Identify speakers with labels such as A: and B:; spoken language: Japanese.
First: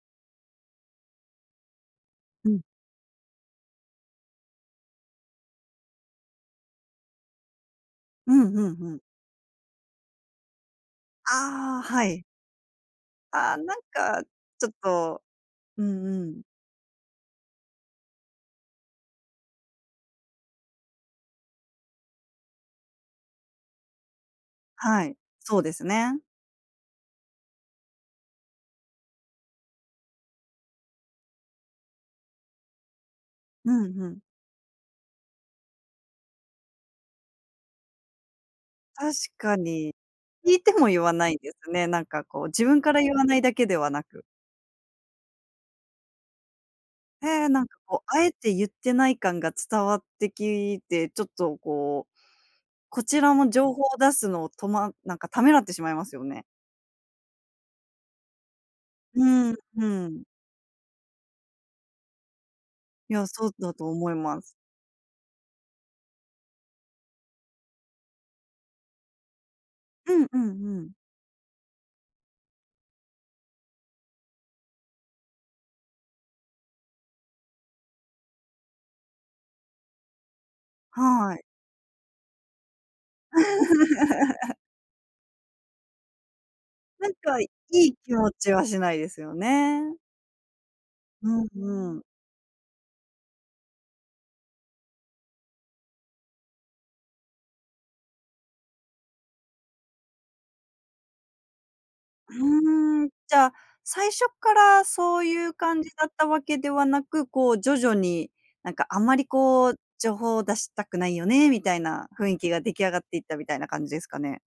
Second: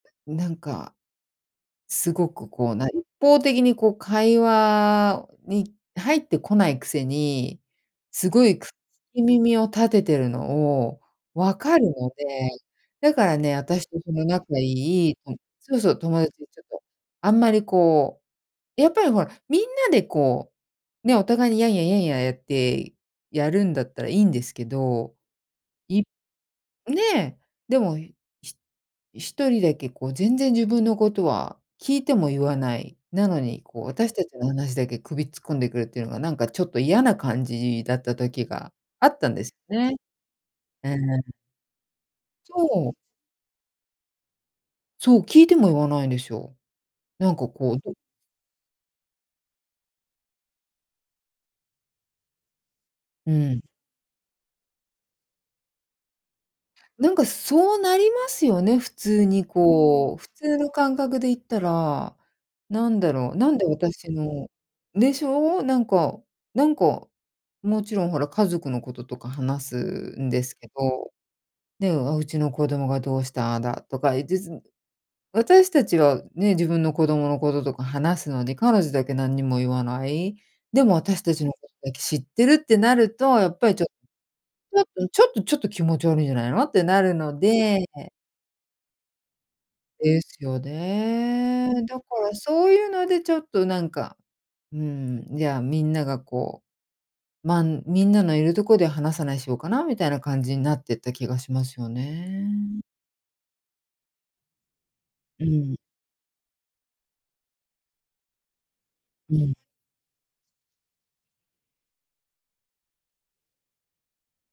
A: なんか、すご
B: う
A: く、
B: ん。
A: こう、な一方的に、こう、会話に入ってこないくせに、す
B: うん
A: ご
B: う
A: いく聞
B: んうん。
A: き耳を立てているのを、分か
B: ああ、
A: る
B: は
A: の
B: い。
A: で、だから
B: あ
A: ね、
B: あ、なん
A: 私とそ
B: か、
A: の仲がい
B: ちょっ
A: い
B: と、
A: そ、そう
B: う
A: そう、
B: ん
A: 友
B: う
A: 達
B: ん。
A: とちょっと、あんまりこうやっぱりほら、みんなで、こう、ね、お互いにヤンヤ、ヤンヤやってやるんだったらいいんですけ
B: はい、
A: ど、
B: そうです
A: い
B: ね。
A: ね、でも、ひ1人だけこう、全然自分のことは、聞いても言わない、なのに、
B: う
A: こ
B: ん
A: う、
B: う
A: 私
B: ん。
A: たちの話だけ首突っ込んでくるっていうのがなんかちょっと嫌な感じだった時が、あ
B: 確
A: ったんです
B: か
A: よ
B: に。
A: ね。
B: 聞いても
A: うー
B: 言わな
A: ん。
B: いんですね。なんか、こう、自分
A: そ
B: か
A: う。
B: ら言わないだけではなく。
A: そう、聞いても言わないんですよ。なん
B: へ
A: か
B: え、なんか、
A: こう
B: こう、あえて言ってない感が伝わってきて、ちょっと、こう、こち
A: う
B: らの
A: ん。
B: 情報を出すのをとまなんかためらってしまいますよね。
A: なんか、そうなりますよね、普通
B: う
A: に、
B: ん、う
A: こう、
B: ん。
A: 普通の感覚で言ったら、なんだ
B: いや、
A: ろう、
B: そう
A: なんで
B: だと思
A: 私
B: います。
A: のでしょう？なんかなんか、もちろん、ほら、家族のこととか話す
B: うん、
A: ん
B: うん
A: ですけ
B: うん。
A: ど、ね、うちの子供がどうしたああだとか言いつつ、私たちはね、自分の子供のこととか話すのに、彼女だけ何にも言わない、でも私た
B: はい。
A: ちのことだけ知ってるってなると、やっぱりちょっ ちょっとちょっとちょっと気持ち悪いんじゃないの？ってな
B: なん
A: るの
B: か、い
A: で
B: い気持ちは、しないですよね。
A: ですよ
B: うん
A: ね。
B: う
A: だ
B: ん。
A: から、そういうので、ちょっと、なんか、うん、じゃあ、みんなが、こうま、みんなのいるとこで話さないしようかなみたいな感じになってた気がしますよ
B: ふ
A: ね。
B: ーん。じゃあ、最初からそう
A: う
B: いう
A: ん。
B: 感じだったわけではなく、こう、徐々に、なんか、あまり、
A: うん。
B: こう、「情報を出したくないよね」、みたいな雰囲気が出来上がっていったみたいな感じですかね？